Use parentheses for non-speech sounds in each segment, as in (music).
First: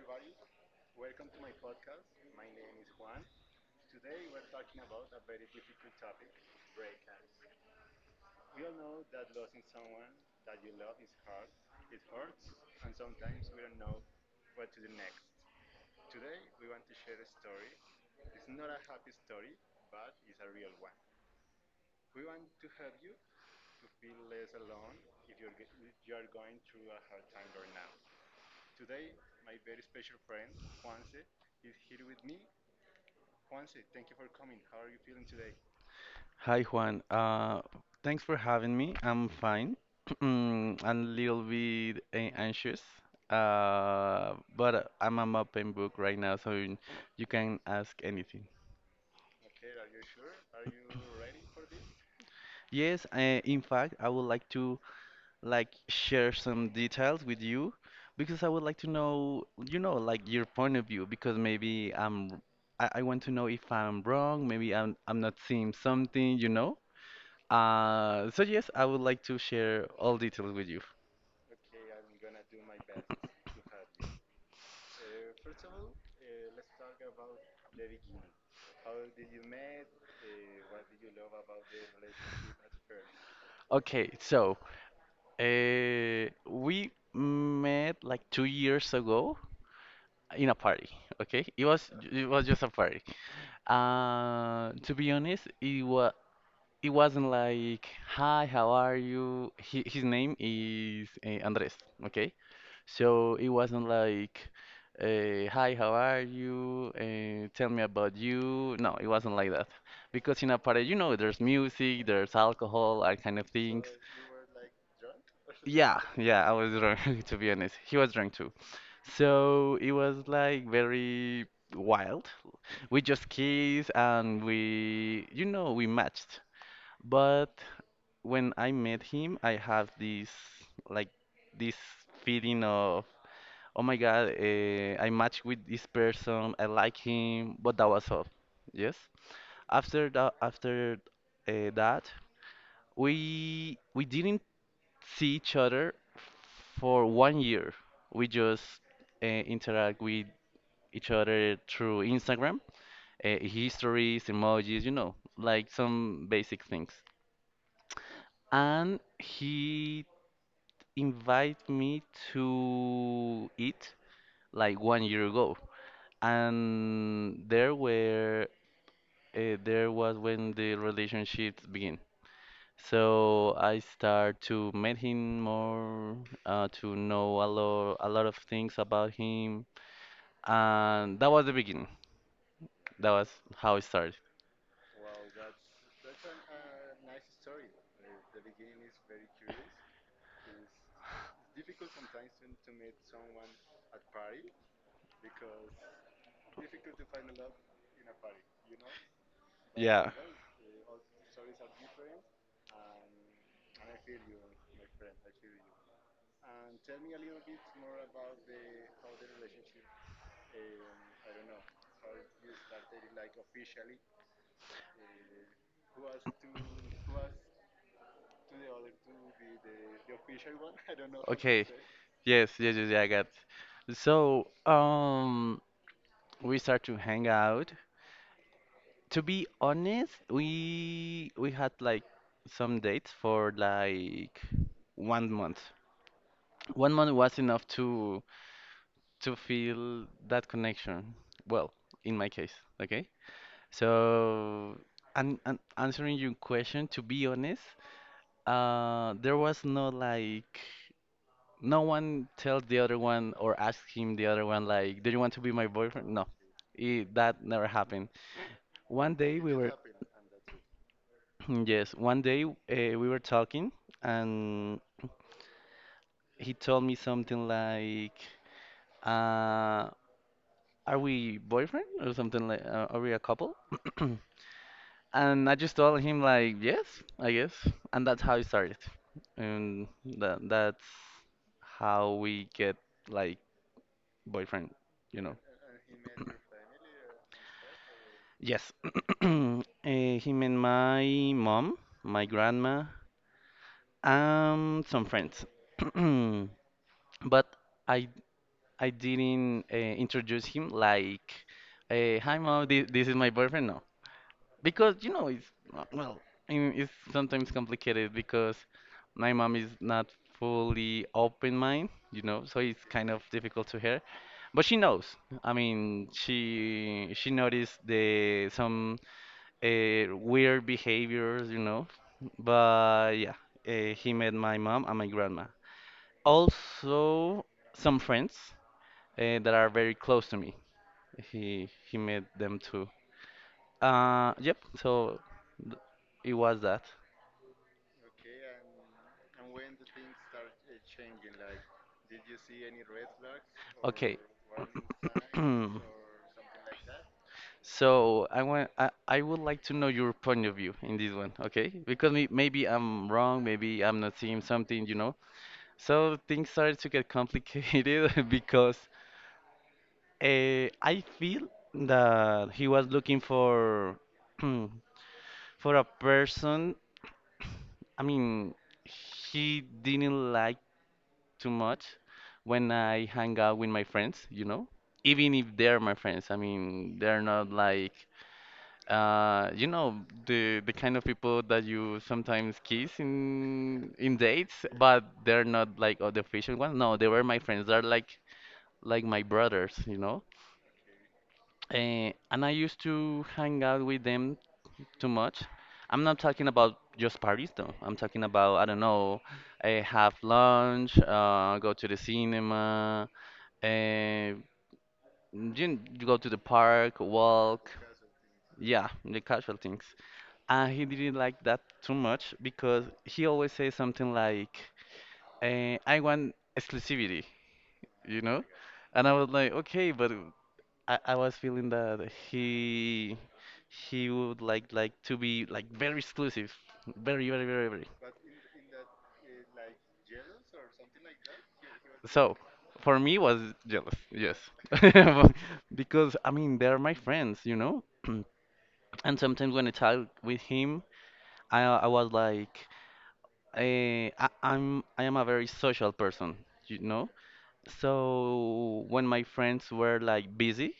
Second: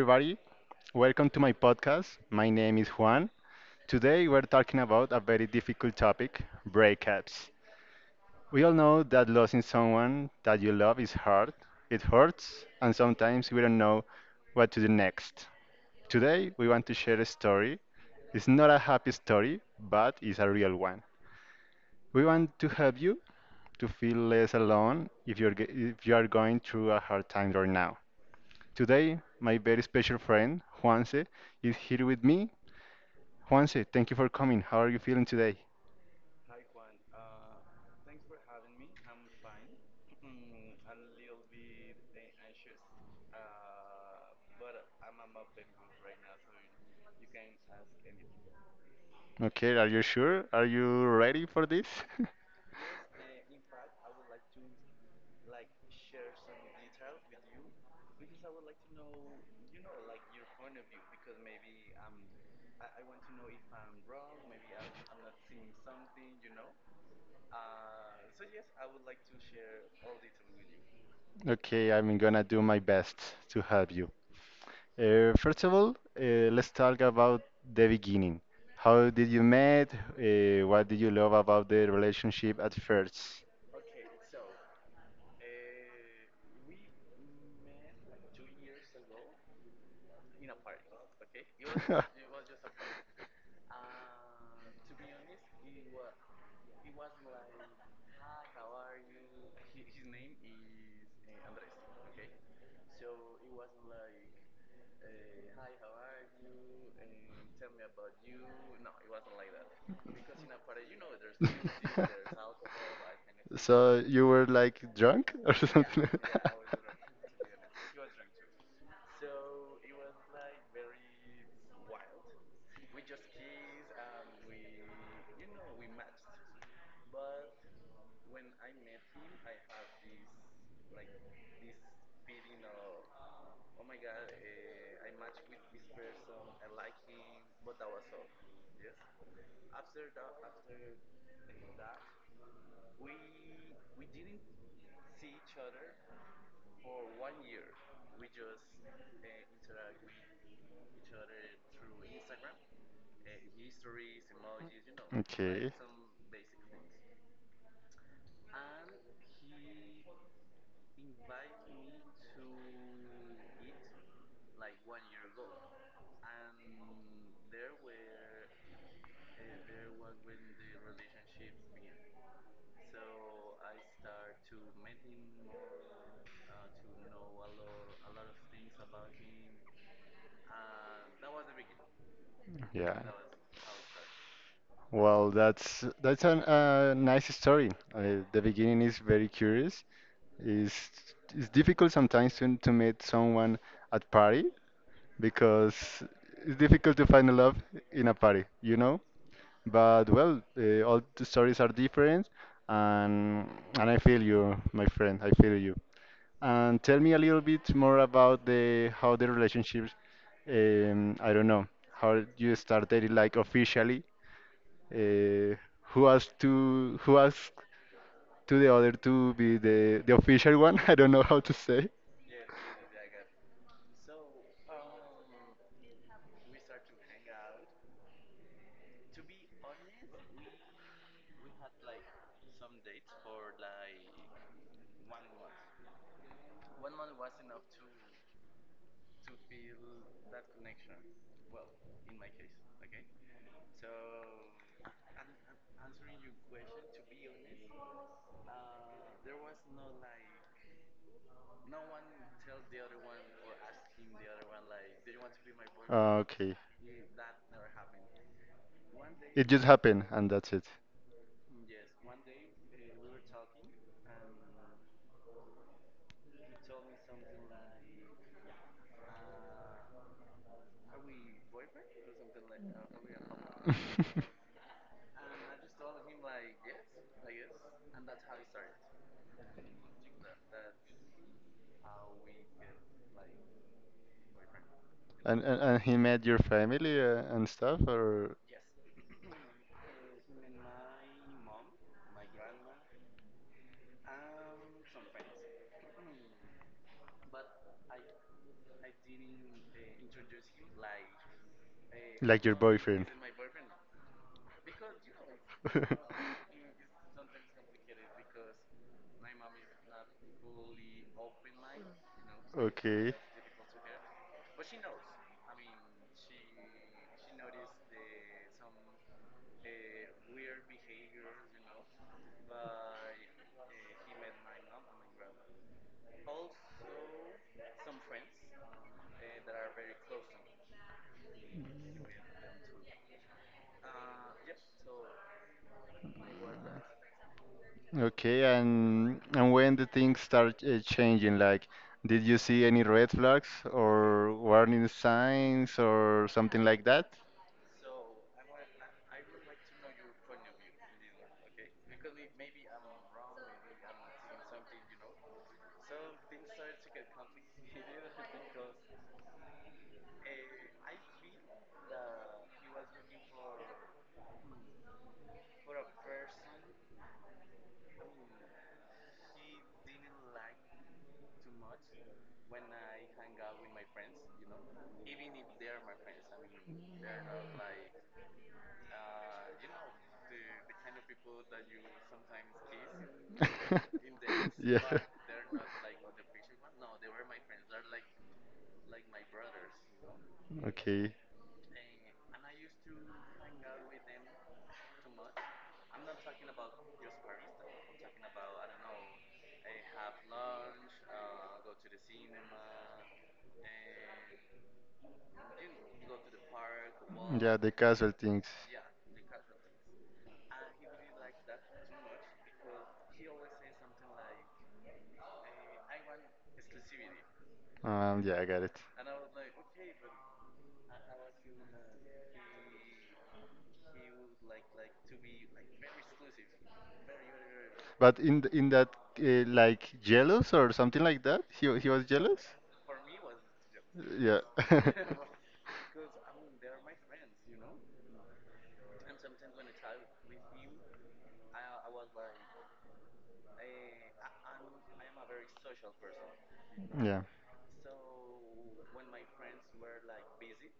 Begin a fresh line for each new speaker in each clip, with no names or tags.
everybody. Welcome to my podcast. My name is Juan. Today, we're talking about a very difficult topic, breakups. We all know that losing someone that you love is hard, it hurts, and sometimes we don't know what to do next. Today, we want to share a story. It's not a happy story, but it's a real one. We want to help you to feel less alone if, if you are going through a hard time right now. Today, my very special friend, Juanse, is here with me. Juanse, thank you for coming. How are you feeling today?
Hi Juan, thanks for having me. I'm fine. (clears throat) I'm a little bit anxious, but I'm an open book right now, so you can ask anything.
Okay, are you sure? Are you ready for this? (laughs)
Yes, in fact, I would like to share some details with you because I would like to know, you know, like your point of view because I want to know if I'm wrong, maybe I'm not seeing something, you know. So yes, I would like to share all details with you.
Okay, I'm gonna do my best to help you. First of all, let's talk about the beginning. How did you met? What did you love about the relationship at first?
Okay, so we met like 2 years ago in a party. Okay, it was
(laughs)
it was just a party. To be honest, it wasn't like hi, how are you? His name is Andres. Okay, so it wasn't like hi, how are you? Tell me about you. No, it wasn't like that because in a party, you know, there's music, there's
(laughs)
alcohol, all kind of things.
So you were like drunk or
Yeah,
yeah,
yeah, I was drunk (laughs) to be honest. He was drunk too. So it was like very wild. We just kissed and we, you know, we matched. But when I met him, I have this
it's
like this feeling of, oh my God, I match with this person, I like him, but that was all. Yes. After that, we didn't see each other for one year. We just interact with each other through Instagram, histories, emojis, you know, like
okay.
some basic things. And he invited me to eat like one year ago. And there was when the relationship began. So I start to meet him more, to know a lot of things about him, and that was the beginning.
Yeah.
That was how it started.
Well, that's a nice story. The beginning is very curious. It's it's difficult sometimes to meet someone at party, because it's difficult to find a love in a party, you know? But
Yeah.
well, all the stories are different, and and I feel you, my friend. I feel you. And tell me a little bit more about the how the relationships. I don't know how you started it, like officially. Uh, who asked to the other to be the official one? (laughs) I don't know how to
Okay.
say.
Yes, yes, yes, yeah, I got. So we start to hang out. To be honest, we had like some dates for like 1 month. 1 month was enough to feel that connection. Well, in my case, okay? So, and answering your question, to be honest, there was no like, no one tells the other one or asks him the other one like, do you want to be my boyfriend? No,
Okay.
that never happened. One day
It
we
just
were,
happened, and that's it. (laughs) Or
(clears throat) yes, one day we were talking and he told me something like, uh, are we boyfriend or something like are we a couple? (clears throat) And I just told him like yes, I guess, and that's how it started. And that's how we get like boyfriend, you
(laughs)
know.
and he met your family and stuff, or
Yes. (clears throat) Him and my mom, my grandma, and some friends. (clears throat) But I I didn't introduce him like, hi mom, this is my boyfriend. No, because you know it's uh, well I mean, it's sometimes complicated because my mom is not
(laughs) (laughs)
fully open mind, you know, so it's kind
okay.
of difficult to her, but she knows. I mean, she noticed the some weird behaviors, you know. But yeah, he met my mom and my grandma, also some friends that are very close to me. He met them too, yep. So th- it was that.
Okay, and when the things start changing, like, did you see any red flags
Okay.
or warning signs or
(clears throat)
something like that?
So I would like to know your point of view in this one, okay? Because maybe I'm wrong, maybe I'm not seeing something, you know. So things started to get complicated (laughs) because I feel that he was looking for (clears throat) for a person. (clears throat) I mean, he didn't like too much when I hang out with my friends, you know? Even if they're my friends, I mean, they're not like you know the kind of people that you sometimes kiss in
(laughs)
dates,
Yeah.
but they're not like oh, the official ones. No, they were my friends. They're like my brothers, you know?
Okay.
And I used to hang out with them too much. I'm not talking about just parties though. I'm talking about, I don't know, I have lunch, go to the cinema, uh, you go to the park,
Yeah,
walk.
the casual things.
Yeah, the casual things. And he didn't like that too much because he always says something like, I want exclusivity, you
Yeah,
know?
I got it.
And I was like, okay, but I was feeling that he would like to be like very exclusive. Very, very, very, very.
But in in that like jealous or something like that, he was
So
jealous.
for me was jealous, yes.
Yeah, (laughs)
(laughs) Because I mean they're my friends, you know? (clears throat) And sometimes when I talk with him, I was like, I am a very social person, you know.
yeah.
So when my friends were like busy,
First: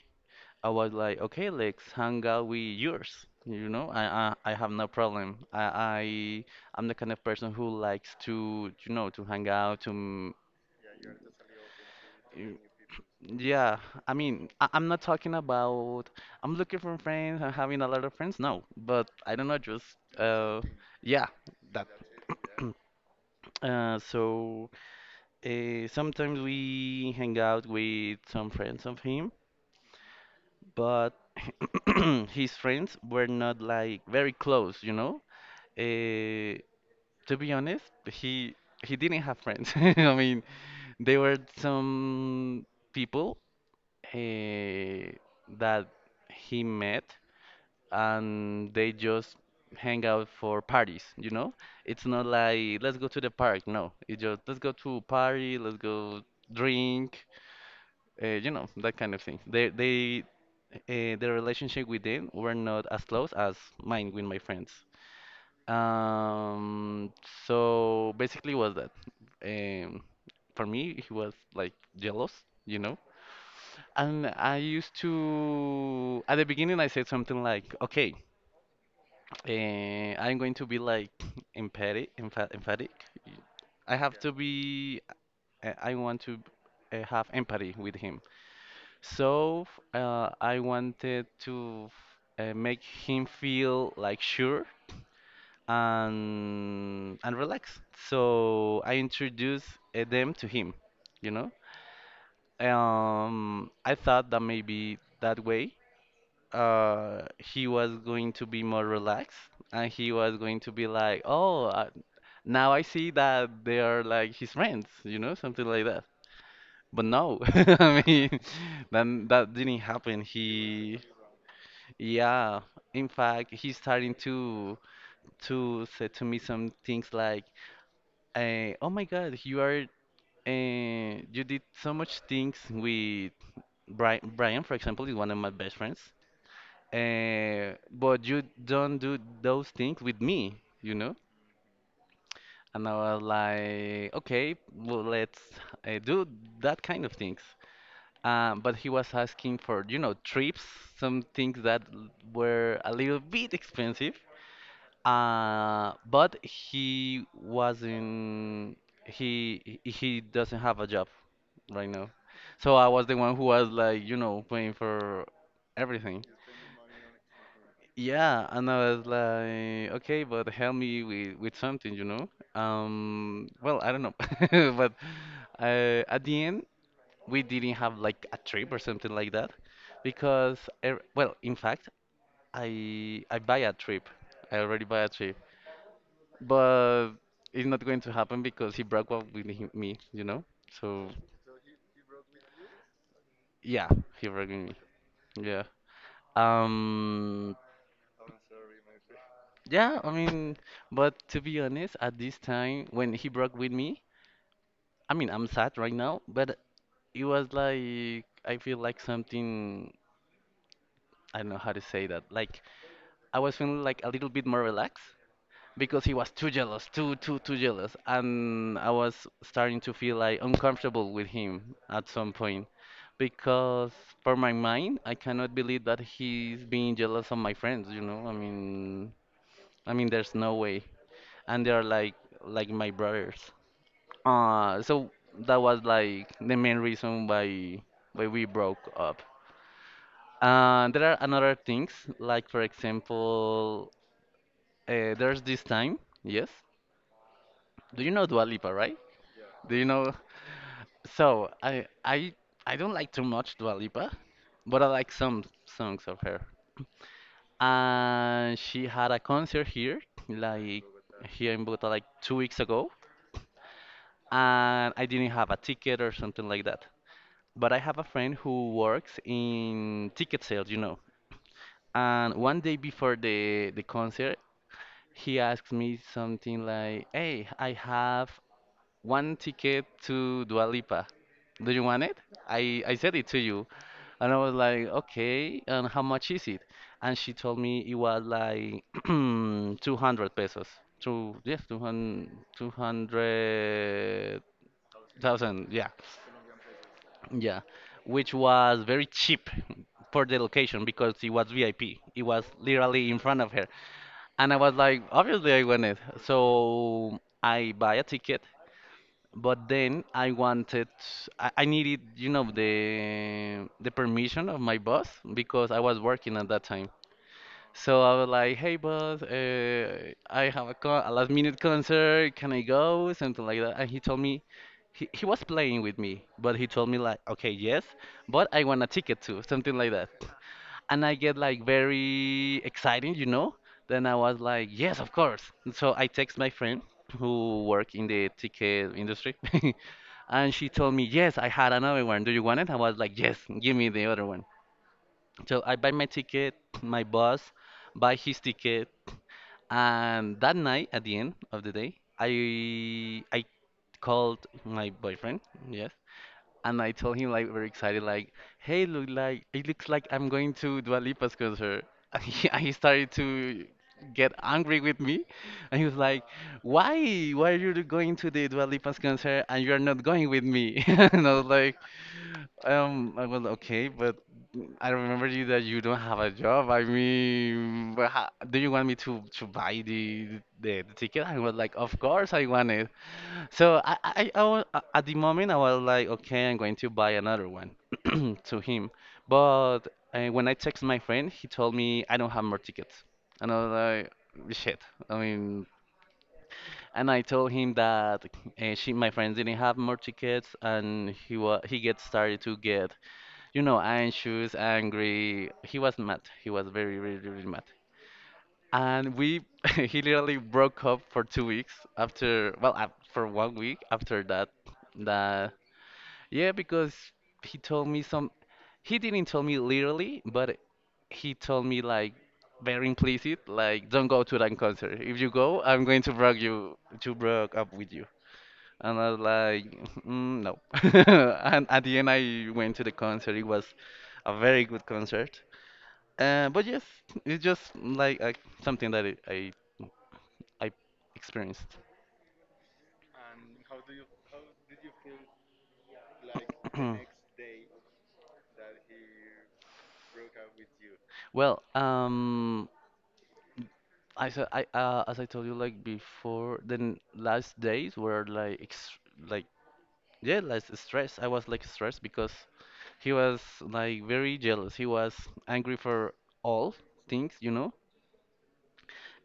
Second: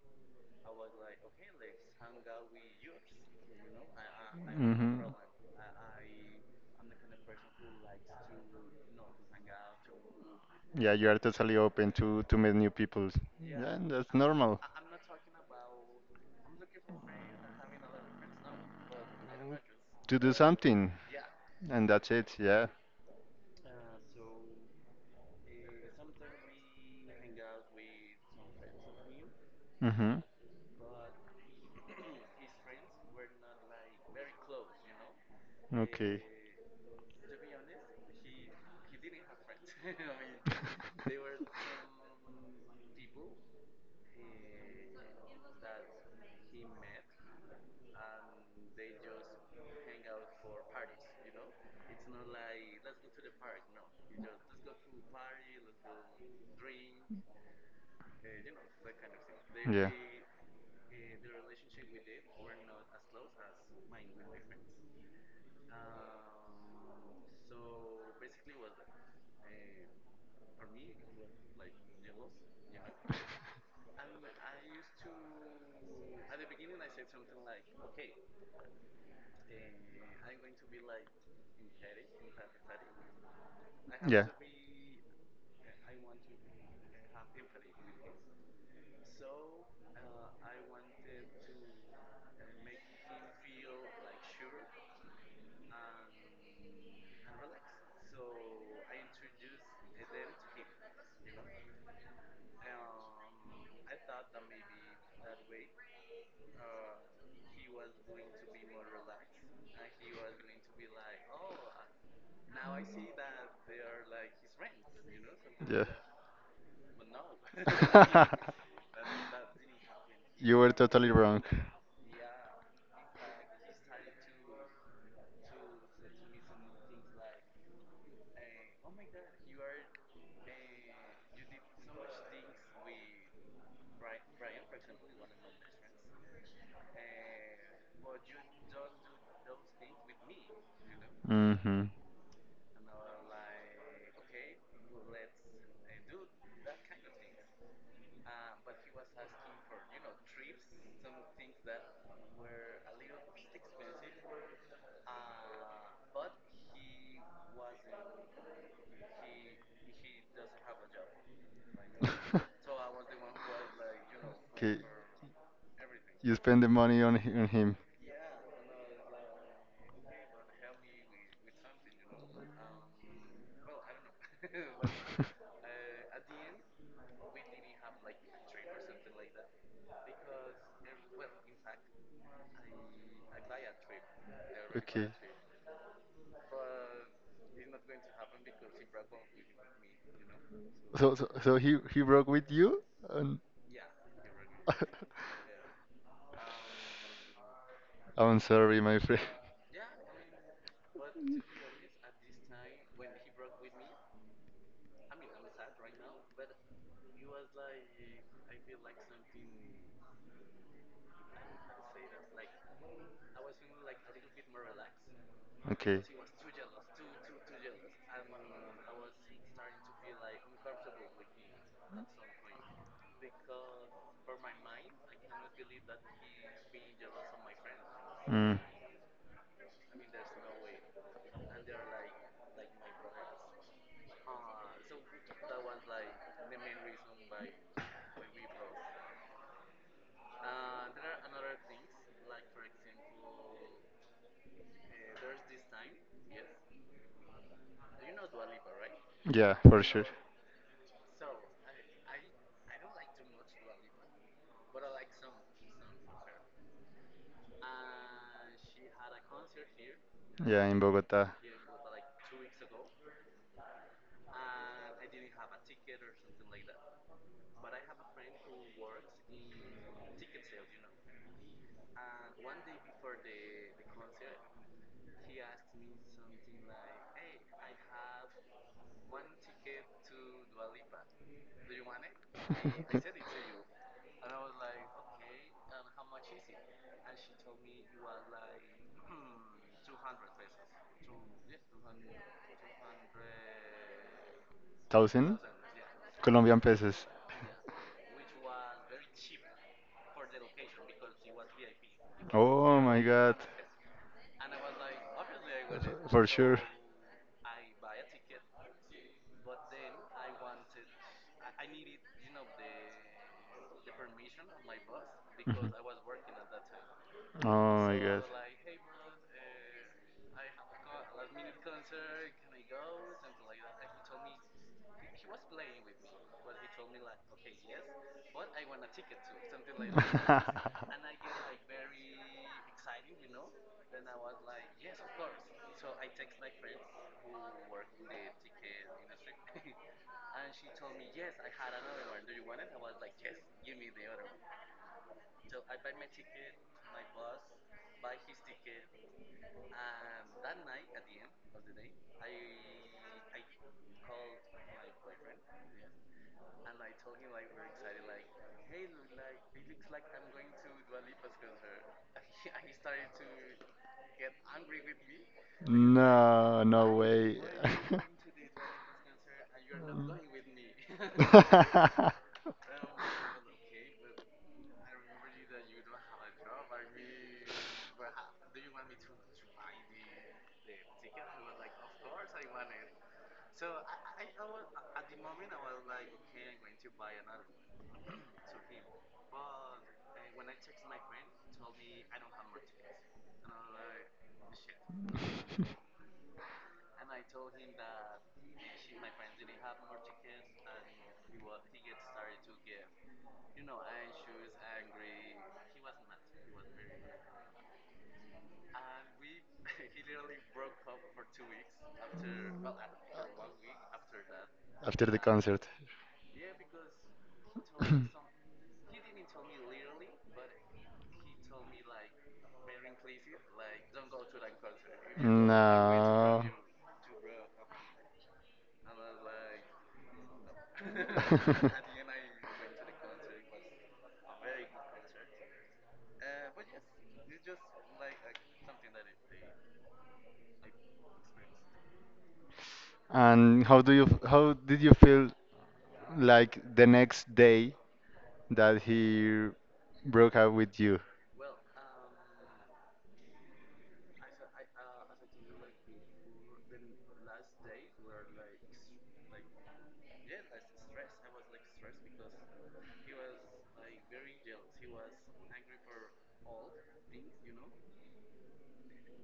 I was like, okay, let's hang out with yours. You know, I have no
Hmm.
problem. I I'm the kind of person who likes to, you know, to hang out to.
Yeah, you are totally open to meet
you-
new people. Yeah,
Yeah,
and that's
I mean,
normal.
I'm not talking about I'm looking for friends. I'm having a lot of friends. No, but I don't know, just
To do something,
yeah, that.
and that's it. Yeah.
(clears throat) So sometimes we hang out with some friends of him,
Hmm.
but (clears throat) his friends were not like very close, you know.
Okay.
Uh, to be honest, he he didn't have friends. (laughs) I mean, there were some people uh, that he met, and they just hang out for parties, you know. It's not like let's go to the park. No, it's just let's go to a party, let's go drink, you know, that kind of thing.
(laughs)
They the relationship with them were not as close as mine with my friends. Um, so basically was that. Um, for me, he was like jealous, you know. And I used to, at the beginning, I said something like, okay, I'm going to be like emphatic, emphatic. I
Yeah.
have
Yeah.
to be, I want to have empathy with him. So I wanted to make him feel like sure and relaxed. So I introduced them to him, you know. I thought that maybe that way he was going to be more relaxed and he was going to be like, oh, now I see that they are like his friends, you know, something
Yeah.
like that. But no, (laughs) I mean,
(laughs)
then that didn't happen.
You were
He.
totally wrong.
Yeah, in fact, he's starting to say to me some things like, "Oh my God, you are you did so much things with Brian. Brian, for example, is one of my best friends. But you don't do those things with me, you know?"
Hmm.
And I was like, "Okay, well, let's do that kind of things." But he was asking for, you know, trips, some things that were a little bit expensive. But he wasn't He doesn't have a job right now. So
(laughs)
I was the one who was like, you know, paying
Okay,
for everything.
you spend the money on on him.
Yeah, and I was like, okay, but help me with something, you know? Well, I don't know. (laughs) But
(laughs)
at the end, we didn't have like a trip or something like that because well, in fact, I buy a trip. I already buy
Okay.
a trip. But it's not going to happen because he broke up with me, you know? So
So, he broke with you? And
yeah, he broke with me. Yeah.
(laughs)
Um
I'm sorry, my friend. (laughs)
yeah, I mean, but to be honest, at this time when he broke with me, I mean, I'm sad right now, but it was like I feel like something, I don't know how to say that. Like I was feeling like a little bit more relaxed
Okay.
because he was too jealous, too jealous, and I was starting to feel like uncomfortable with him at some point because for my mind I cannot believe that he's being jealous of my friends, you know?
Mm,
I mean there's no way. And they are like my brothers. So that was like the main reason why we broke up. There are another things, like for example, there's this time, yes. Do you know Dua Lipa, right?
yeah,
Do
for
you
sure.
know? So I don't like too much Dua Lipa, but I like some songs of her. And she had a concert here,
Yeah, in
like
Bogota.
here in Bogota, like 2 weeks ago. And I didn't have a ticket or something like that. But I have a friend who works in ticket sales, you know. And one day before the concert, he asked me something like, "Hey, I have one ticket to Dua Lipa. Do you want it? I said it to you."
(laughs)
And I was like, okay, and how much is it? And she told me it was like (clears throat) 200 pesos. Two, yes, 200,
Thousand
200,000, yeah.
Colombian pesos.
Yeah, which was very cheap (laughs) for the location because it was VIP. It was
Oh my
literally in
God.
front of her. And I was like, obviously I want it.
For sure.
So I buy a ticket but then I needed, you know, the permission of my boss because I was working at that time.
Mhm.
So I was
Oh
like, "Hey boss, I have a, con a last minute concert. Can I go?" Something like that. And he was playing with me, but he told me like, "Okay, yes, but I want a ticket too." Something like that, and I get like
(laughs)
very excited, you know. Then I was like, yes, of course. And so I text my friend who work in the ticket industry, (laughs) and she told me, yes, I had another one. Do you want it? I was like, yes, give me the other one. So I buy my ticket. My boss buy his ticket, and that night at the end of the day, I called my boyfriend, yes, and I told him like very excited, like, "Hey, look like it looks like I'm going to Dua Lipa's concert." (laughs) And he started to get angry with me,
was like,
and he was like,
no, why?
"Why?
Way.
Why are you
(laughs)
going to the Dua Lipa's concert and you are not going with me?" (laughs) And
(laughs)
I was like, okay, but I remember you that you don't have a job. I mean, do you want me to buy the the, ticket?" I was like, "Of course I want it." So I was, at the moment I was like, okay, I'm going to buy another one (clears throat) to him. But when I text my friend, he told me I don't have more tickets, and I was like, shit. I mean,
(laughs)
and I told him that she, my friend, didn't have more tickets, and he gets started to get, you know, anxious, angry. He was mad. He was very, very, very mad and we (laughs) he literally broke up for 2 weeks after, for 1 week after that
After the
that
concert.
yeah, because he told me some he didn't tell me literally, but he told me like very implicit, like, don't go to that concert, if you go I'm going to
No. (laughs)
break up with you. And I was like, mm, no. (laughs) And at the end I went to the concert. It was a very good concert, but yes, it's just like something that I experienced.
And how do how did you feel like the next
(clears throat)
day that he broke up with you?
Well, I said I as I told you like before, then last days were like ex like yeah, less stress. I was like stressed because he was like very jealous. He was angry for all things, you know.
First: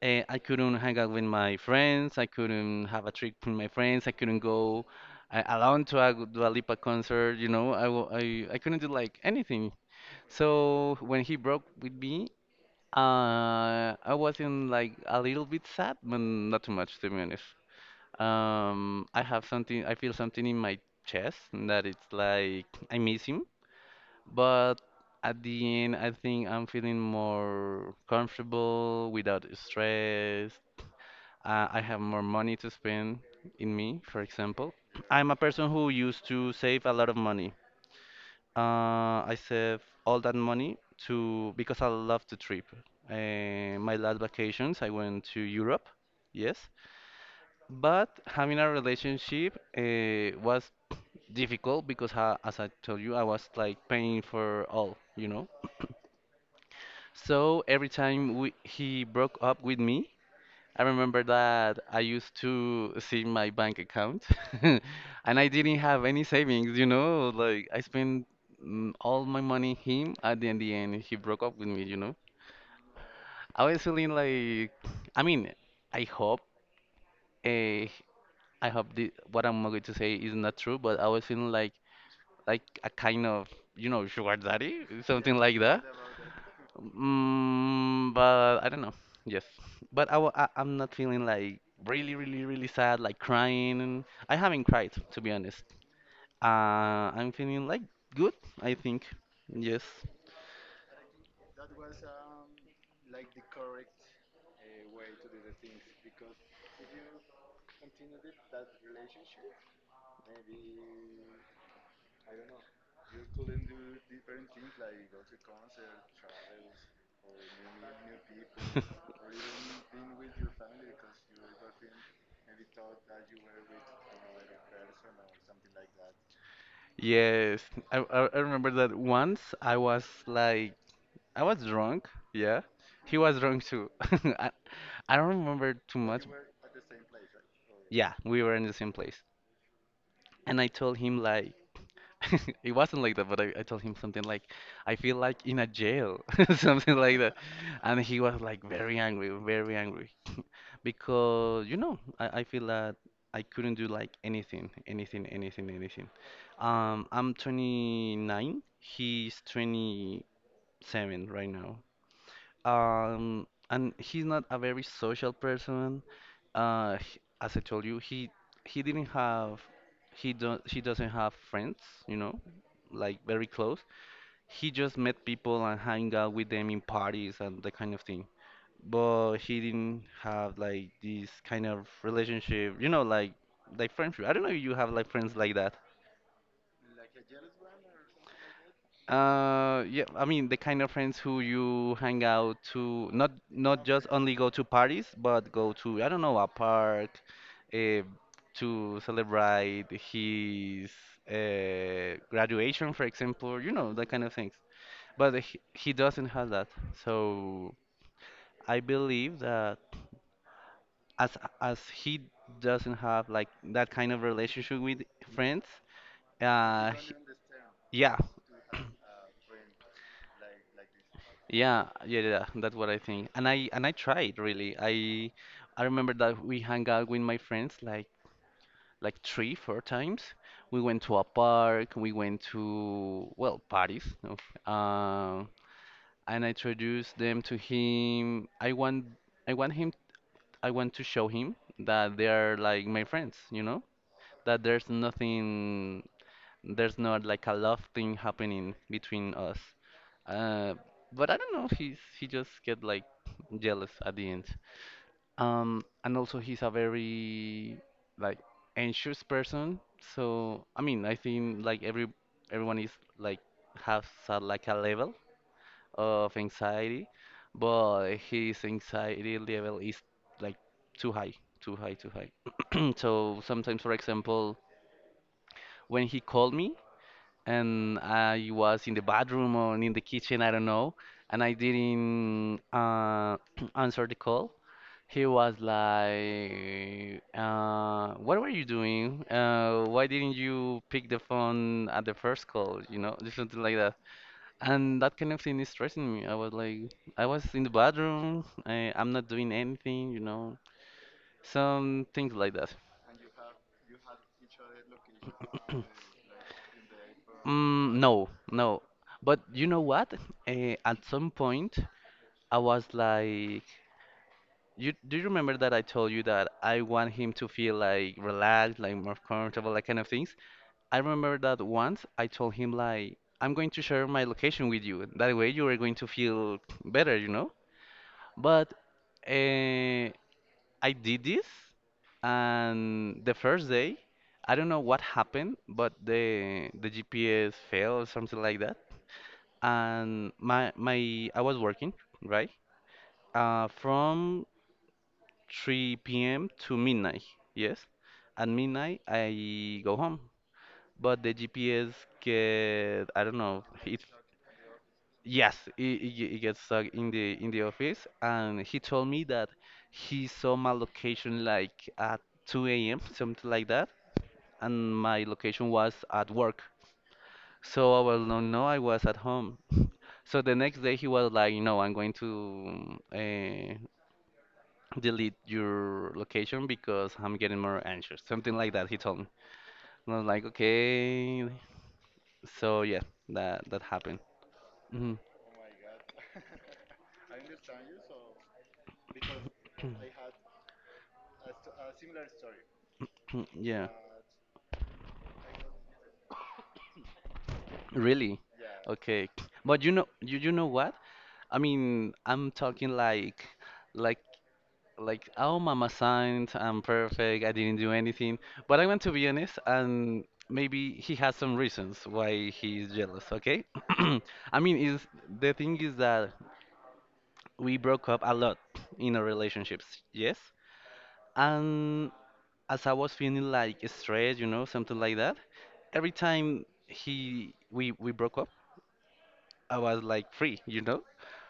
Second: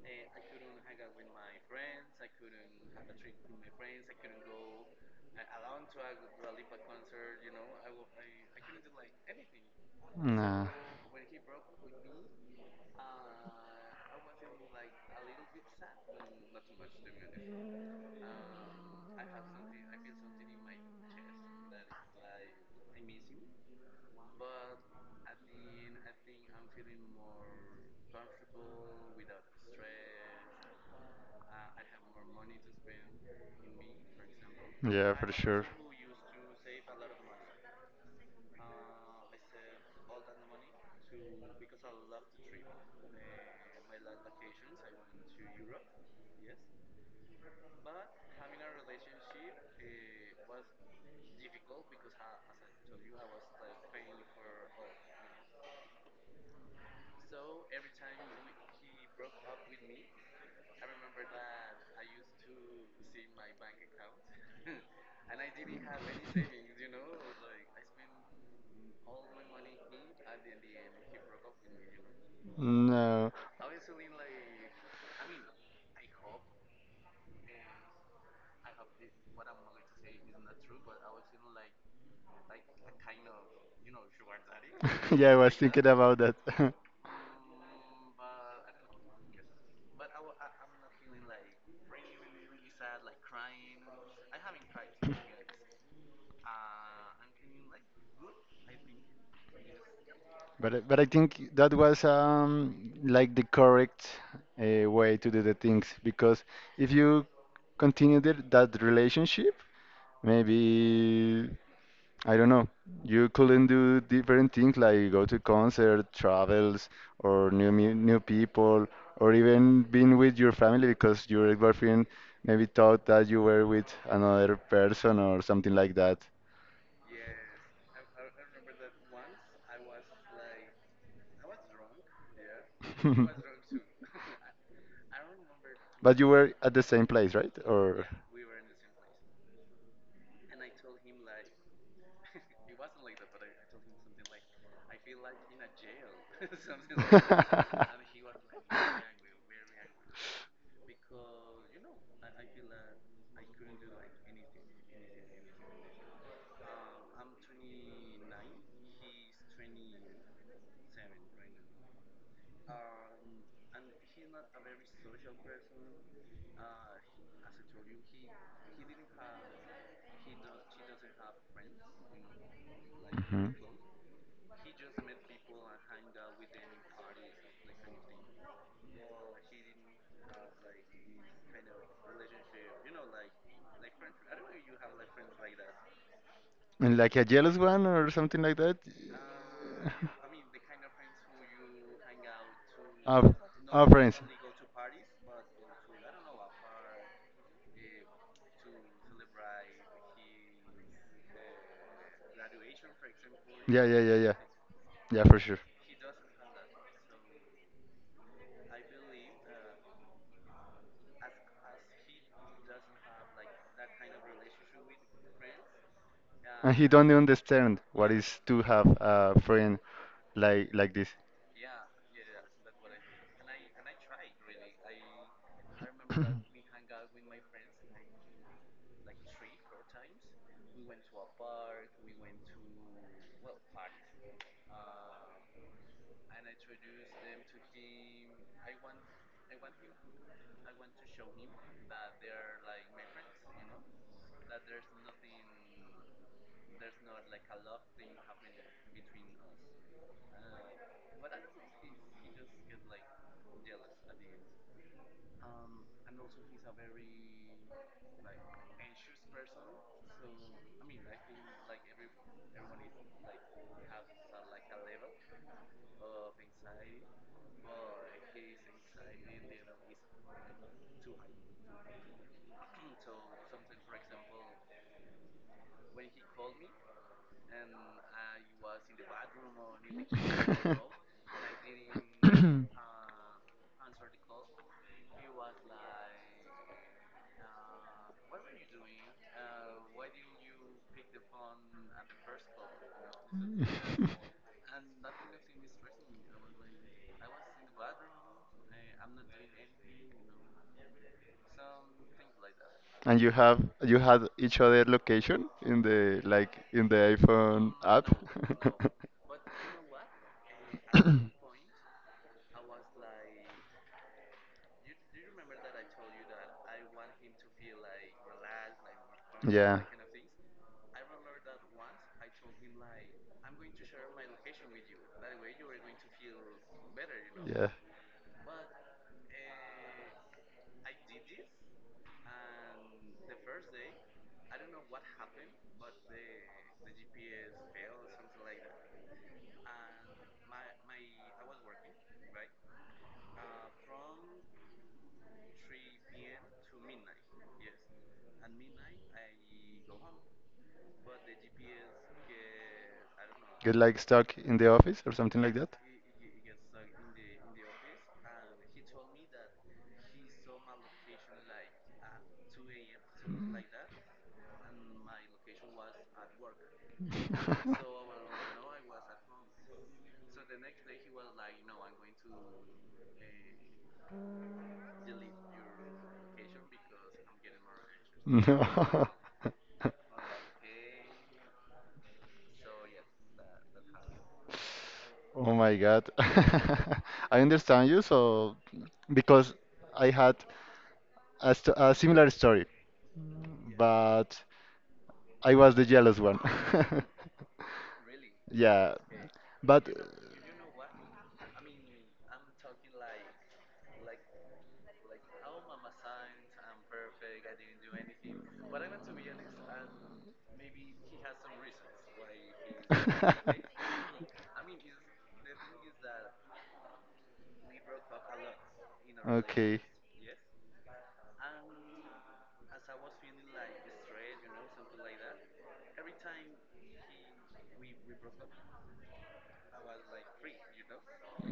I couldn't hang out with my friends. I couldn't have a trip with my friends. I couldn't go alone to a Dua Lipa concert, you know. I, wa- I couldn't do like anything.
No.
So when he broke with me, I was in like a little bit sad, but not too much to be honest. I have something, I feel something in my chest that it's like I miss him, but at the end, I think I'm feeling more comfortable without stress. I have more money to spend in me, for example.
Yeah, for I'm
I'm a
sure.
person who used to save a lot of money. I save all that money to because I love to trip. My last vacations, I went to Europe, yes. But having a relationship was difficult because, I, as I told you, I was like paying for all, you know. So every time he broke up with me, I remember that I used to see my bank account (laughs) and I didn't have any savings, you know, like I spent mm, all my money him at the, in the end he broke up with me, you know.
No.
I was feeling like, I mean, I hope uh, I hope the, what I'm going to say is not true, but I was feeling like a
(laughs)
kind of, you know, sugar daddy,
Of study yeah, I
something
was like that,
like that.
thinking about that. (laughs)
Mm, but I don't know. Yes, but I, wa- I I'm not feeling like really really really sad like crying. I haven't cried to be honest. I'm feeling like good, I think. Yes. (laughs)
But but I think that was like the correct way to do the things because if you continue that relationship, maybe I don't know. You couldn't do different things like go to concert, travels, or new people, or even being with your family because your girlfriend maybe thought that you were with another person or something like that.
Yes, I remember that once I was like I was drunk. Yeah, he
(laughs)
was drunk too. (laughs) I, I don't remember too
But
much.
you were at the same place, right? Or
Yeah, we were in the same place, and I told him like (laughs) it wasn't like that, but I told him something like, I feel like in a jail, (laughs) something like that.
(laughs)
And he was like very angry, very angry. Because, you know, I feel that I couldn't do like anything, anything, anything, anything. I'm 29, he's 27 right now. And he's not a very social person. As I told you, he didn't have he don't she doesn't have friends, you know, like
Mhm.
very close. He just met people and hang out with them in parties and that kind of thing. But he didn't have like this kind of relationship, you know, like friendship. I don't know if you have like friends like that.
And like a jealous one or something like that?
Yeah, I mean the kind of friends who you hang out to, not
Of, of
just
friends.
only go to parties, but go to, I don't know, a park, uh, to celebrate his graduation, for example, you
Yeah,
know,
yeah,
that
yeah,
kind
yeah.
of things.
Yeah,
But
for sure.
he doesn't have that. So I believe that as as he doesn't have like that kind of relationship with friends,
And he
uh,
don't
he-
understand what
yeah,
is to have a friend like this.
yeah, yeah, yeah, that's what I think. And I tried really. I remember that we hung out with my friends like three, four times. We went to a park, we went to well, parties, no? Um, and I introduced them to him. I want him I want to show him that they are like my friends, you know? That there's not like a love thing happening between us. Uh, but I don't know. He just get like jealous at the end. And also he's a very like anxious person. So I mean, I think like everyone is like has a, like a level of anxiety, but his anxiety level is like too high, too high, too high. (clears throat) So sometimes, for example, when he called me and I was in the bathroom or in the kitchen, I don't know, and I didn't (clears throat) answer the call. He
(laughs)
was like, "What were you doing? Why didn't you pick the phone at the first call? You know, just something like that."
(coughs)
And that kind of thing is stressing me. I was like, I was in the bathroom. I'm not doing anything. You know, some things like that.
And you have you had each other location in the like
(coughs)
in the iPhone
Mm,
app.
no, no. But you know what? At some
(laughs)
point, I was like, you do you remember that I told you that I want him to feel like relaxed, like more comfortable,
Yeah.
like kind of things? I remember that once I told him like, I'm going to share my location with you. That way you are going to feel better, you know?
Yeah.
But uh, I did this, and the first day, I don't know what happened, but the GPS failed or something like that. And my I was working, right? From 3 p.m. to midnight. Yes. At midnight, I go home, but the GPS get I don't know.
Get
(laughs)
like
It
stuck in the office or something like
Yes,
that.
he gets stuck in the office, and he told me that he saw my location like at 2 a.m., (laughs)
(laughs)
something like that, and my location was at work.
I
So I was no, no, I was at home. (laughs) So the next day he was like, no, I'm going to delete your location because I'm getting more anxious, something
no.
like that, he told me. And I was like, okay. So yeah, that that happened. Mhm.
Oh my God. (laughs) I understand you, so because I had a, st a similar story,
(clears throat)
yeah,
Yeah,
but I was the jealous one. (laughs)
really.
Yeah. Okay.
Okay, but
But
you
you
know, you know what? I mean, I'm talking like, like, oh, Mama signed,
am
I'm perfect, I didn't do anything. But I want to be honest, and maybe he has some reasons why he's jealous. Okay,
(laughs)
(clears throat) I mean, is the thing is that we broke up a lot in our relationships, yes. And as I was feeling like stressed, you know, something like that, every time he we broke up, I was like free, you know.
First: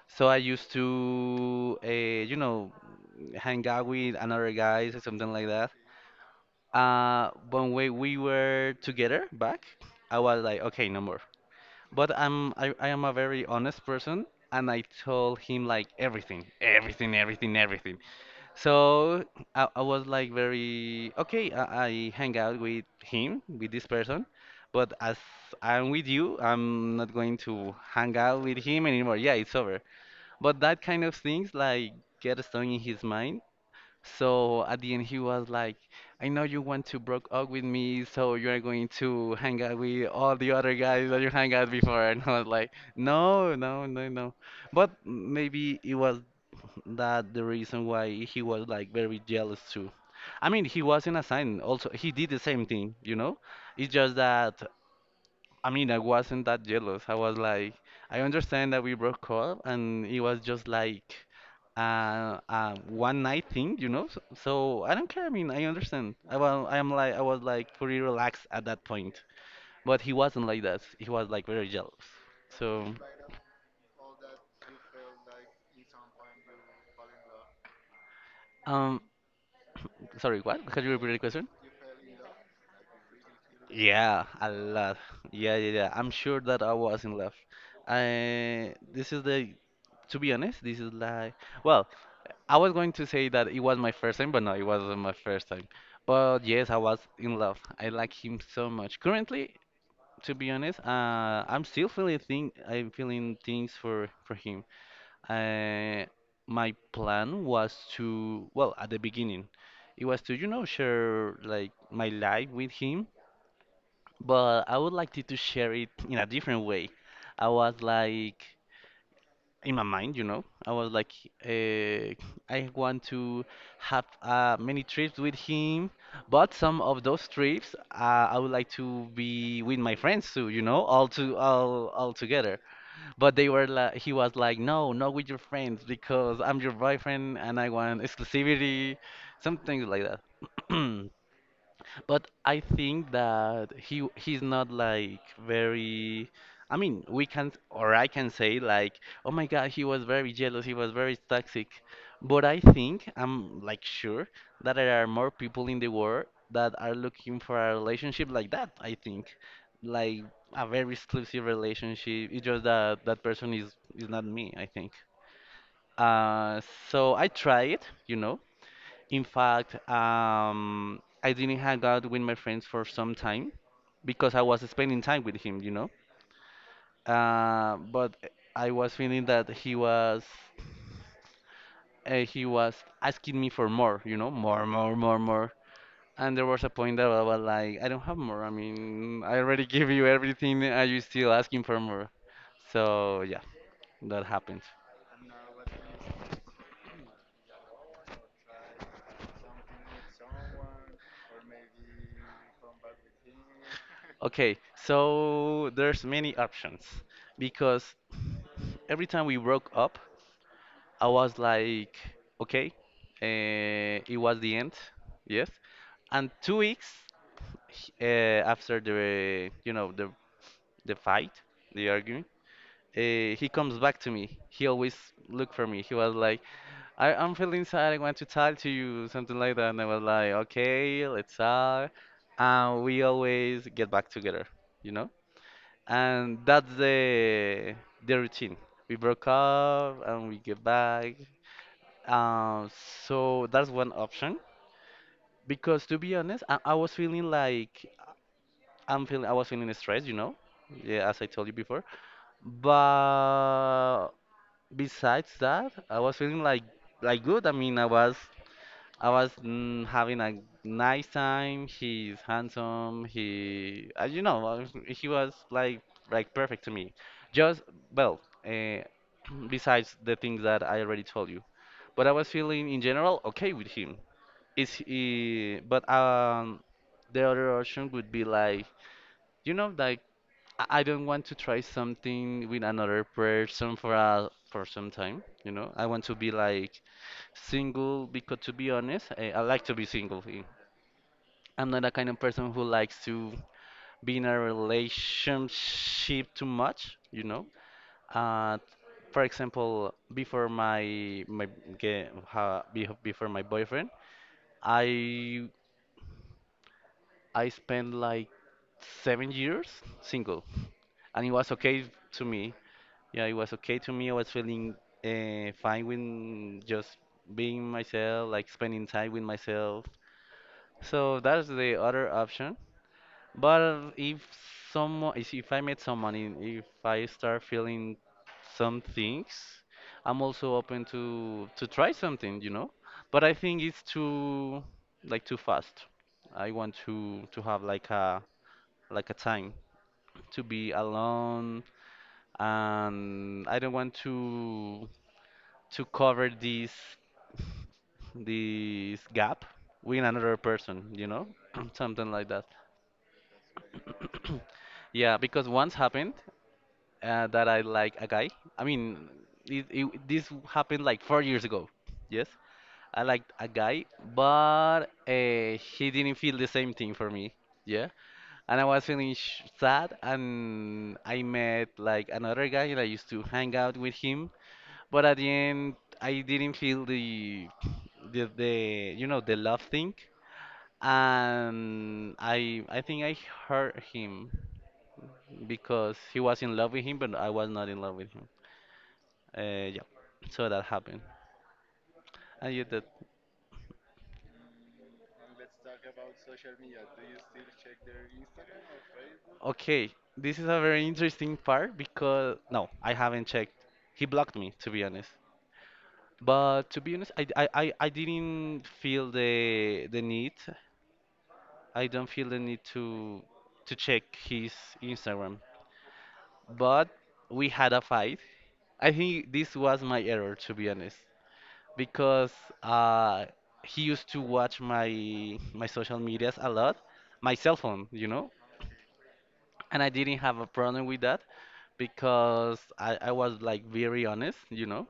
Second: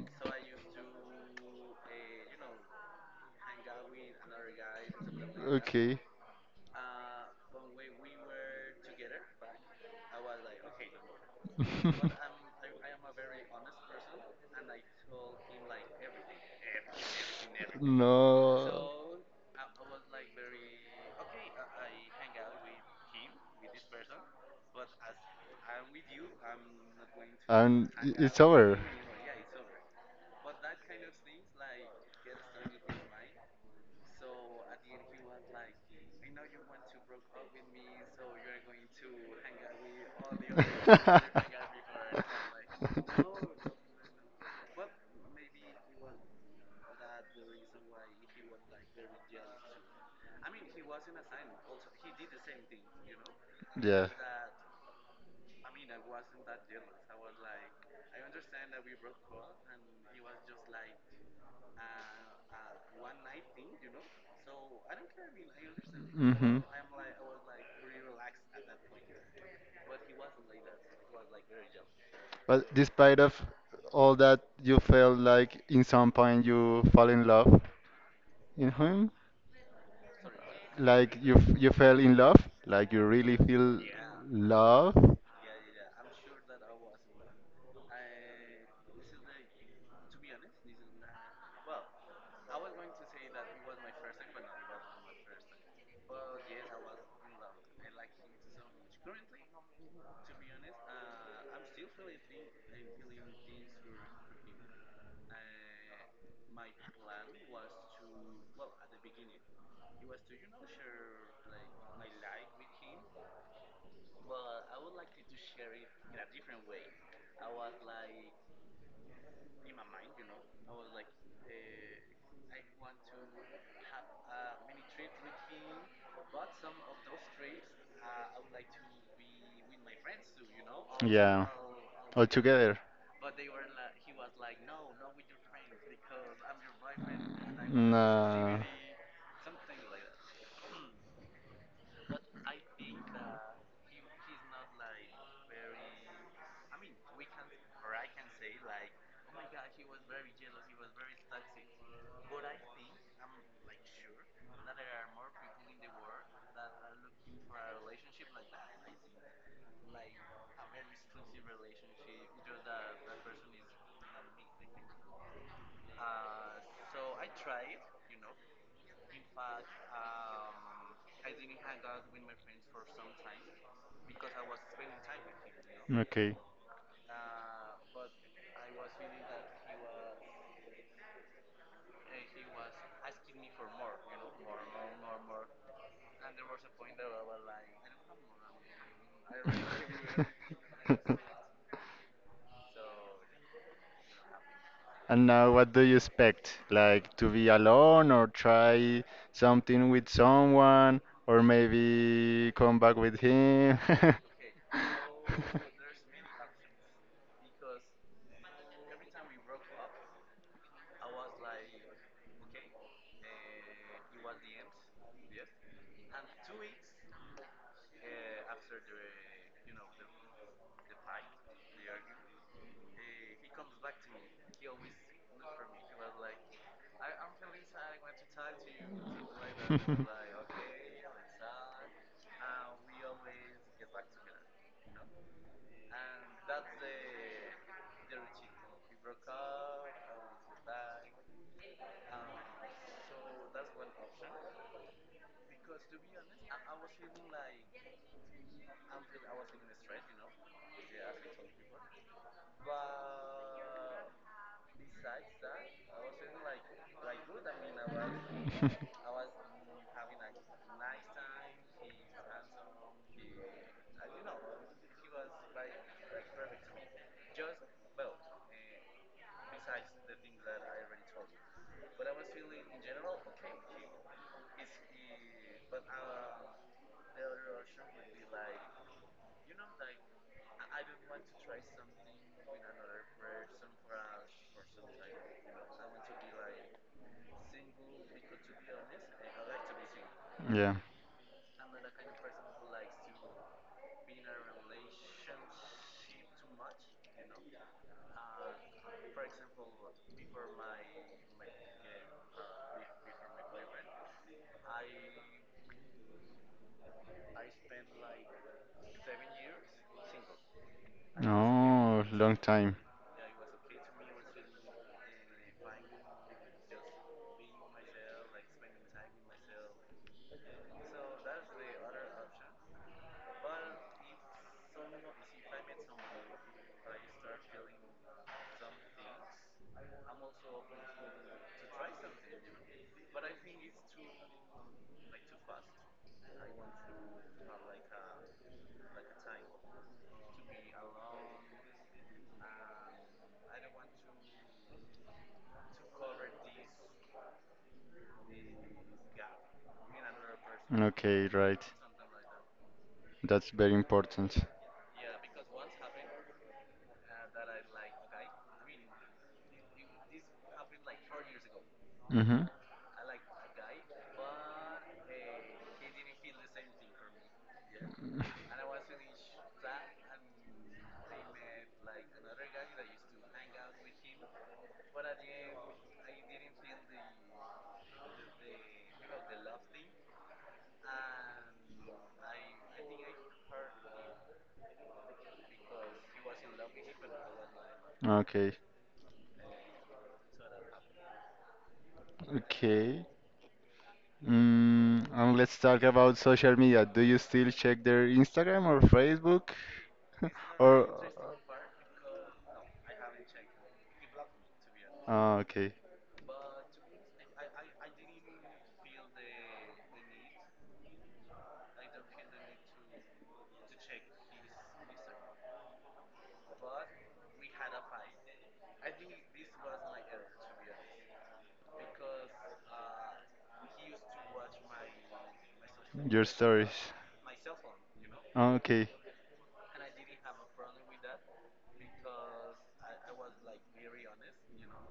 So I used to, you know, hang out with another guys or something like that.
okay. (laughs)
When we were together back, I was like, okay, no more. But I am a very honest person, and I told him like everything, everything, everything, everything.
No.
So I was like very okay. I hang out with him, with this person, but as I'm with you, I'm not going to
And
hang out
it's
with
over.
him anymore. Yeah, it's over. But that kind of things like get stuck in his mind. So at the end he was like, I know you want to broke up with me, so you're going to hang out with all the other guys that you hang
(laughs)
out before. (laughs) And I was like, no, no, no, no. But maybe it was that the reason why he was like very jealous too. I mean, he wasn't a sign. Also, he did the same thing, you know? It's
Yeah.
just that, I mean, I wasn't that jealous. I was like, I understand that we broke up, and it was just like, one night thing, So I don't care. I mean, I understand. I
Hmm.
well, I was like pretty relaxed at that point, but he wasn't like that. He was like very jealous.
But
So,
despite of all that, you felt like in some point you fall in love in
um,
him,
sorry, what? Could you repeat
like
the question?
you fell in love, like you really feel
Yeah, a
love.
lot. Yeah, yeah, yeah. I'm sure that I was in love. I this is the, to be honest, this is like well, I was going to say that it was my first time, but no, it wasn't my first time. But yes, I was in love. I like him so much. Currently, to be honest, I'm still feeling thing. I'm feeling things for him. Uh, my plan was to, well, at the beginning, it was to, share like my life with him. But I would like to share it in a different way. I was like in my mind, you know, I was like, uh, I want to have many trips with him, but some of those trips, I would like to be with my friends too, you know, all to all all
All
together.
together, together.
But he was like, no, not with your friends because I'm your boyfriend and I want
Nah.
exclusivity, something like that. (clears throat) But I think that he's not like very. I mean, we can or I can say like, oh my God, he was very jealous. He was very toxic. But I think I'm like sure that there are more people in the world that are looking for a relationship like that. I think, like a very exclusive relationship. It's just that that person is not me. I think. Uh, so I try it, you know. In fact, I didn't hang out with my friends for some time because I was spending time with him, you know.
Know, okay.
But I was feeling that he was uh, he was asking me for more, you know, more, more, more, more. And there was a point that I was like, I don't have more. I mean, I already (laughs) gave you everything. Are you still asking
(laughs)
for more? So yeah, that happens.
And now, what do you expect? Like to be alone or try something with someone or maybe come back with him?
Okay, so there's many options because every time we broke up, I was like, okay, it was the end, yes. And 2 weeks after the, the
(laughs) (laughs)
the fight, the argument, he comes back to me. He always looked for me. He was like, I'm feeling sad. I want to talk to you, something like that. And I was like, okay, let's talk. And we always get back together, you know. And that's the routine. We broke up and we get back uh, so that's one option. Because to be honest, I was feeling like I was feeling stressed, you know, yeah, as I told you before. But besides that, I was feeling like good. I mean, I was having a nice time. He's handsome. He, you know, he was like perfect to me. Just well, uh, (clears throat) besides the things that I already told you. But I was feeling in general okay with him. Is he, but the other option would be like, you know, like I don't want to try something with another person for a for some time. You know, I want to be like single because to be honest, I like to be single. Eh.
Yeah.
I'm not a kind of person who likes to be in a relationship too much. You know, uh, for example, before my my ge- ha- be- before my boyfriend, I I spent like 7 years single, and it was okay
Oh,
to
long
me.
time.
Yeah, it was okay to me. I was feeling fine with just being myself, like spending time with myself. So that's the other option. But if if I made someone, and if I start feeling some things, I'm also open to try something, you know. But I think it's too like too fast. I want to have like a time to be alone and I don't want to cover this gap with another person, you know?
Okay, right.
(clears throat) Something like that.
That's very
(clears throat)
important.
Yeah, because once happened that I like a guy. I mean, this happened like 4 years ago. Yes,
Mm-hmm.
I liked a guy, but he didn't feel the same thing for me. Yeah, and I was feeling sad, and I met like another guy, and I used to hang out with him. But at the end, I didn't feel the you know the love thing, and I think I hurt him because he was in love with him, but I was not in love with him.
Okay.
Yeah, so that happened. And you did.
Okay. Mm, and let's talk about social media. Do you still check their Instagram or Facebook?
Okay, this is
(laughs)
a
Or
very interesting part because no, I haven't checked. He blocked me, to be honest.
ah, okay.
But to be honest, I didn't feel the need. I don't feel the need to check his Instagram. But we had a fight. I think this was my error, to be honest. Because uh, he used to watch my social
Your
medias a
stories.
lot, my cell phone, you know,
Oh, okay.
and I didn't have a problem with that because I was like very honest, you know,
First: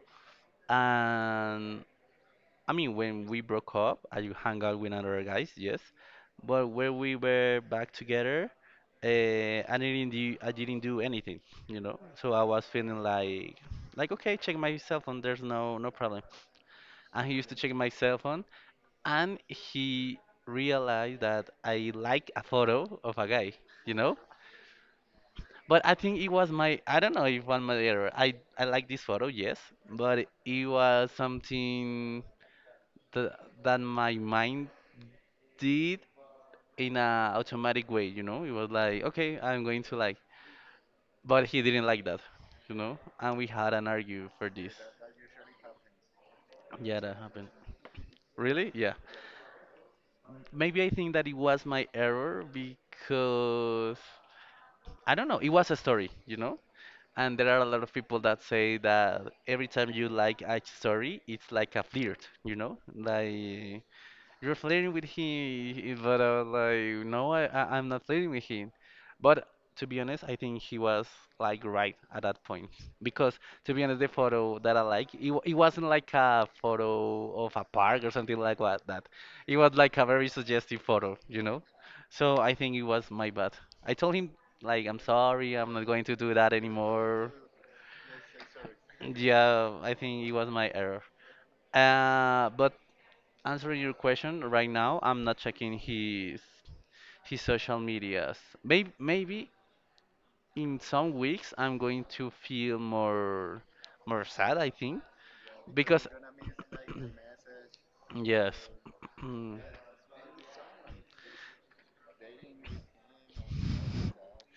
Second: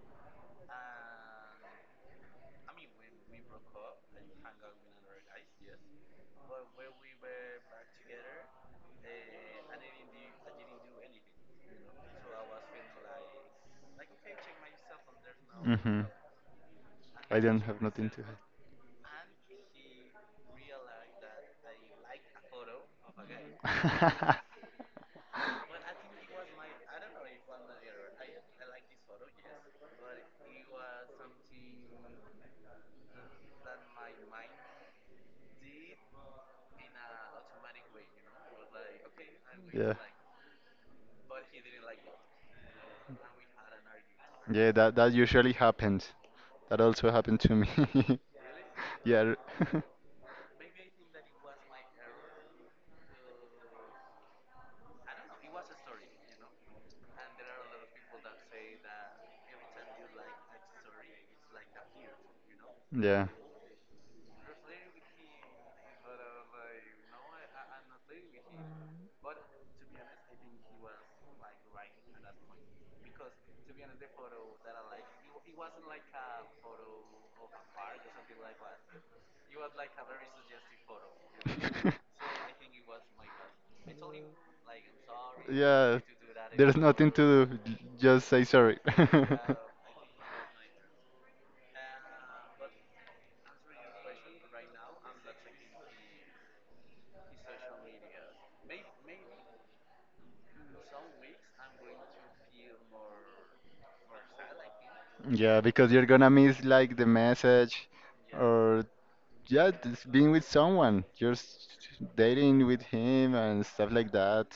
and I mean when we broke up, I hung out with other guys, yes, but when we were back together, I didn't do anything, you know, so I was feeling like okay, check my cell phone, there's no
Mhm.
problem, and he
I
used to
don't
check
have
my
nothing
cell
to hide.
phone and he realized that I like a photo of a guy, you know?
(laughs)
But I think it was my, I don't know if one my error. I like this photo, yes, but it was something that, that my mind did in a automatic way, you know? It was like, okay, I'm going to
Yeah.
like, but he didn't like that, you know? And we had an argue for this.
Yeah, that that usually happens. That
Yeah,
also
that
happened
happened.
to me.
Really? Yeah.
(laughs) Yeah. R-
Maybe I think that it was my error because I don't know. It was a story, you know? And there are a lot of people that say that every time you like a story, it's like a flirt, you know?
(laughs) Yeah.
Like you're flirting with him, but I was like, no, I'm not flirting with him.
(laughs)
But to be honest, I think he was like right at that point because to be honest, the photo that I like, it wasn't like a photo of a park or something like what that. It was like a very suggestive photo, you know. So I think it was my bad. I told him like, I'm sorry, I'm not
Yeah,
going to do that
there's nothing
anymore.
to do. Just say sorry. (laughs)
Yeah, I think it was my error. But answering your question right now, I'm not checking his social medias. Maybe in some weeks I'm going to feel more sad, I think,
Yeah, because
because
you're gonna miss like the message
(clears throat) yes.
or
(clears throat)
yeah, just being with someone, just dating with him and stuff like that.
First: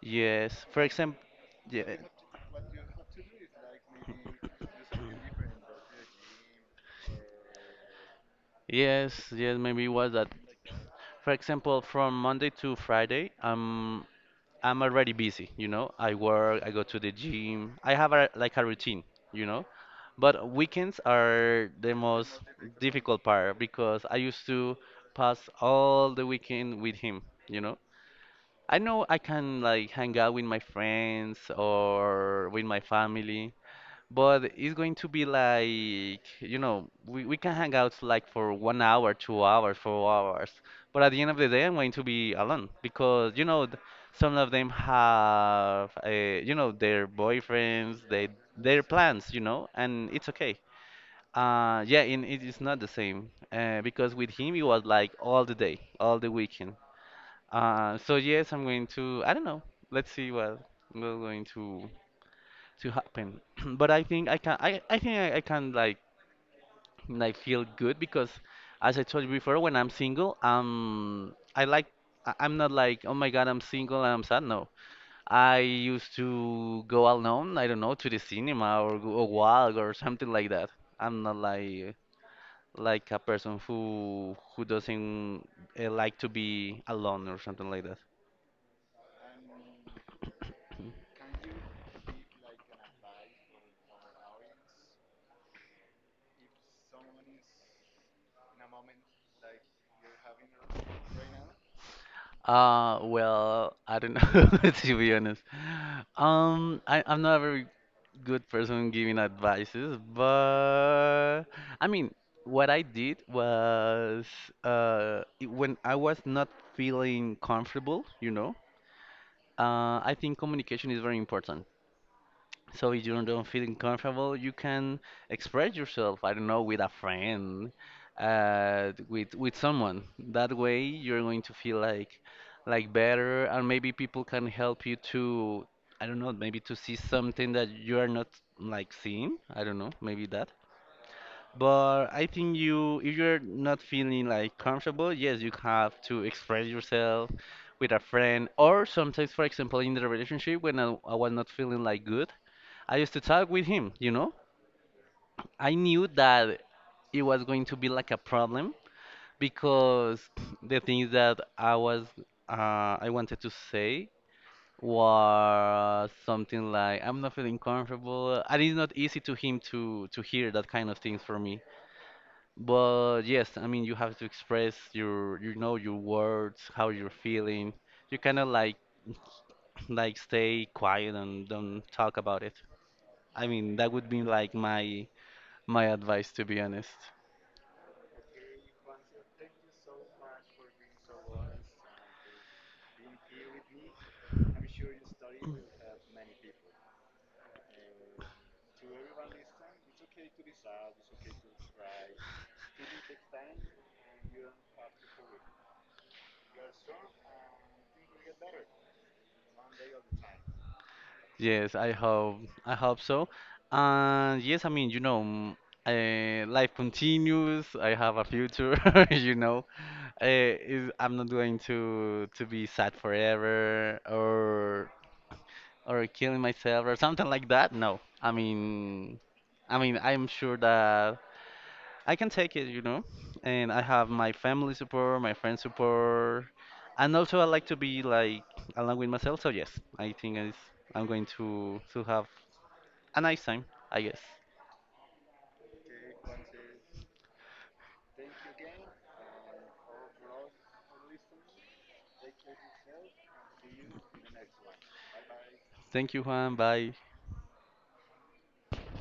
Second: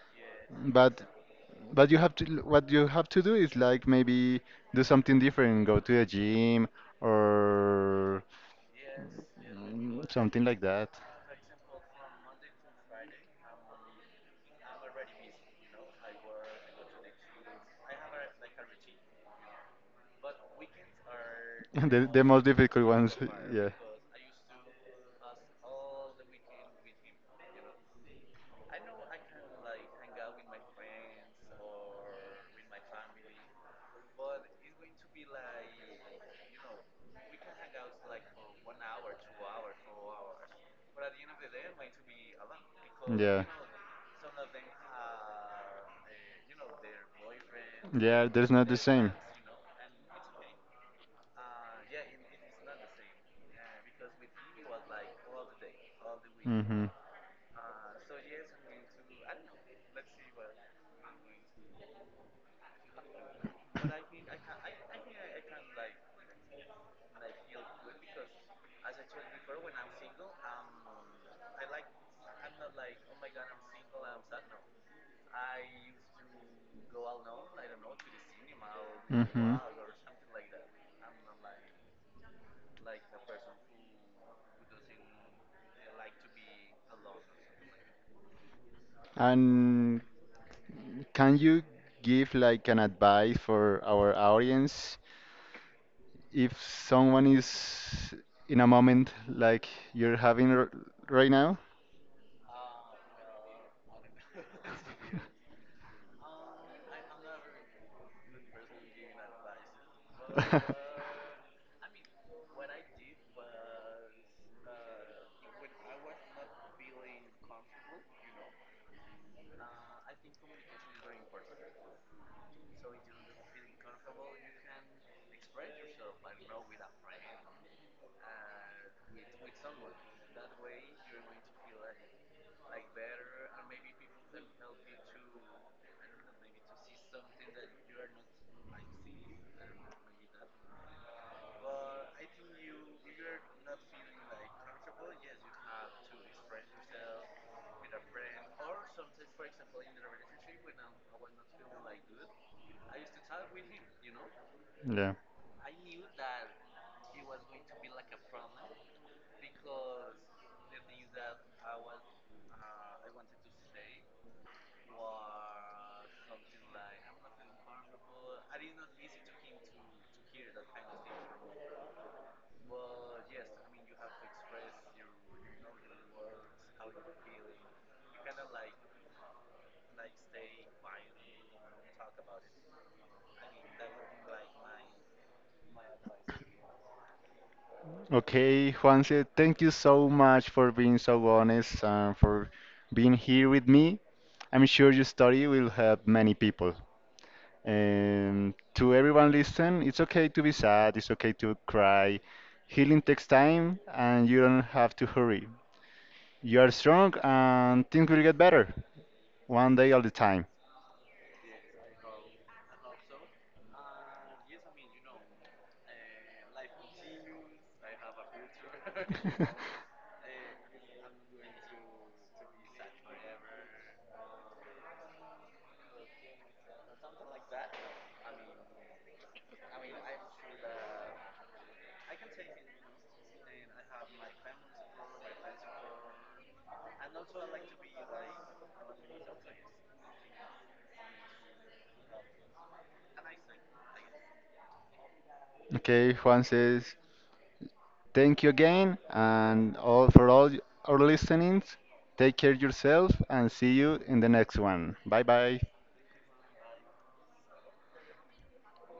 Yes. For
But
example,
but
yeah.
you have to what you have to do is like maybe
(clears throat)
do something different, go to the gym or
Yes, yes, maybe it was that.
something like that.
For example, from Monday to Friday, I'm already busy, you know. I work, I go to the gym. I have a, like a routine, you know. But weekends are
(laughs)
the
The
most
most difficult ones,
difficult part
yeah.
because I used to pass all the weekend with him, you know. I know I can like hang out with my friends or with my family, but it's going to be like, you know, we can hang out like for 1 hour, 2 hours, 4 hours. But at the end of the day, I'm going to be alone because, you
Yeah.
know, some of them have, you know, their boyfriends,
Yeah,
they,
there's not the
their
same.
plans, you know, and it's okay. Yeah, it is not the same because with him, it was like all the day, all the weekend.
Mm-hmm.
So yes, I'm going to, I don't know. Let's see what we're going to happen. (clears throat) But I think I can I think I can like feel good because as I told you before, when I'm single, I like I'm not like, oh my God, I'm single and I'm sad. No, I used to go alone. I don't know to the cinema or go a
Mm-hmm.
walk or something like that. I'm not like like a person who doesn't like to be alone or something like that.
And can you give like an advice for our audience if someone is in a moment like you're having right now?
Well, I don't know (laughs) to be honest. I,
(laughs)
I'm not a very good person giving advices,
(laughs)
but I mean, what I did was when I was not feeling comfortable, you know, I think communication is very important. So if you don't feel comfortable, you can express yourself. I don't know, with a friend, with someone. That way, you're going to feel like better, and maybe people can help you to, I don't know, maybe to see something that you are not like seeing. I don't know, maybe that. But I think you, if you're not feeling like comfortable, yes, you have to express yourself with a friend, or sometimes, for example, in the relationship when I was not feeling like good. I used to talk with him, you know?
Yeah.
I knew that it was going to be like a problem because the things that I was I wanted to say was something like I'm not feeling comfortable. And it's not easy to him to hear that kind of things from me. But yes, I mean you have to express you know your words, how you're feeling. You kind of like stay quiet and don't talk about it. I mean that would be like my advice to be honest.
Okay, Juanse, thank you so much for being so honest and for being here with me. I'm sure your story will help many people. And to everyone listen, it's okay to be sad, it's okay to cry. Healing takes time and you don't have to hurry. You are strong and things will get better one day at a time.
Yes, I hope so. And yes, I mean, you know, life continues. I have a future, (laughs) you
(laughs)
know. Eh, is I'm not going to be sad forever or killing myself or something like that. No, I mean, I'm sure that I can take it, you know. And I have my family support, my friend support, and also I like to be like along with myself. So yes, I think is I'm going to have a nice time, I guess.
Okay, Juan says, thank you again and all for all our listenings. Take care yourself and see you in the next one. Bye bye.
Thank you, Juan. Bye.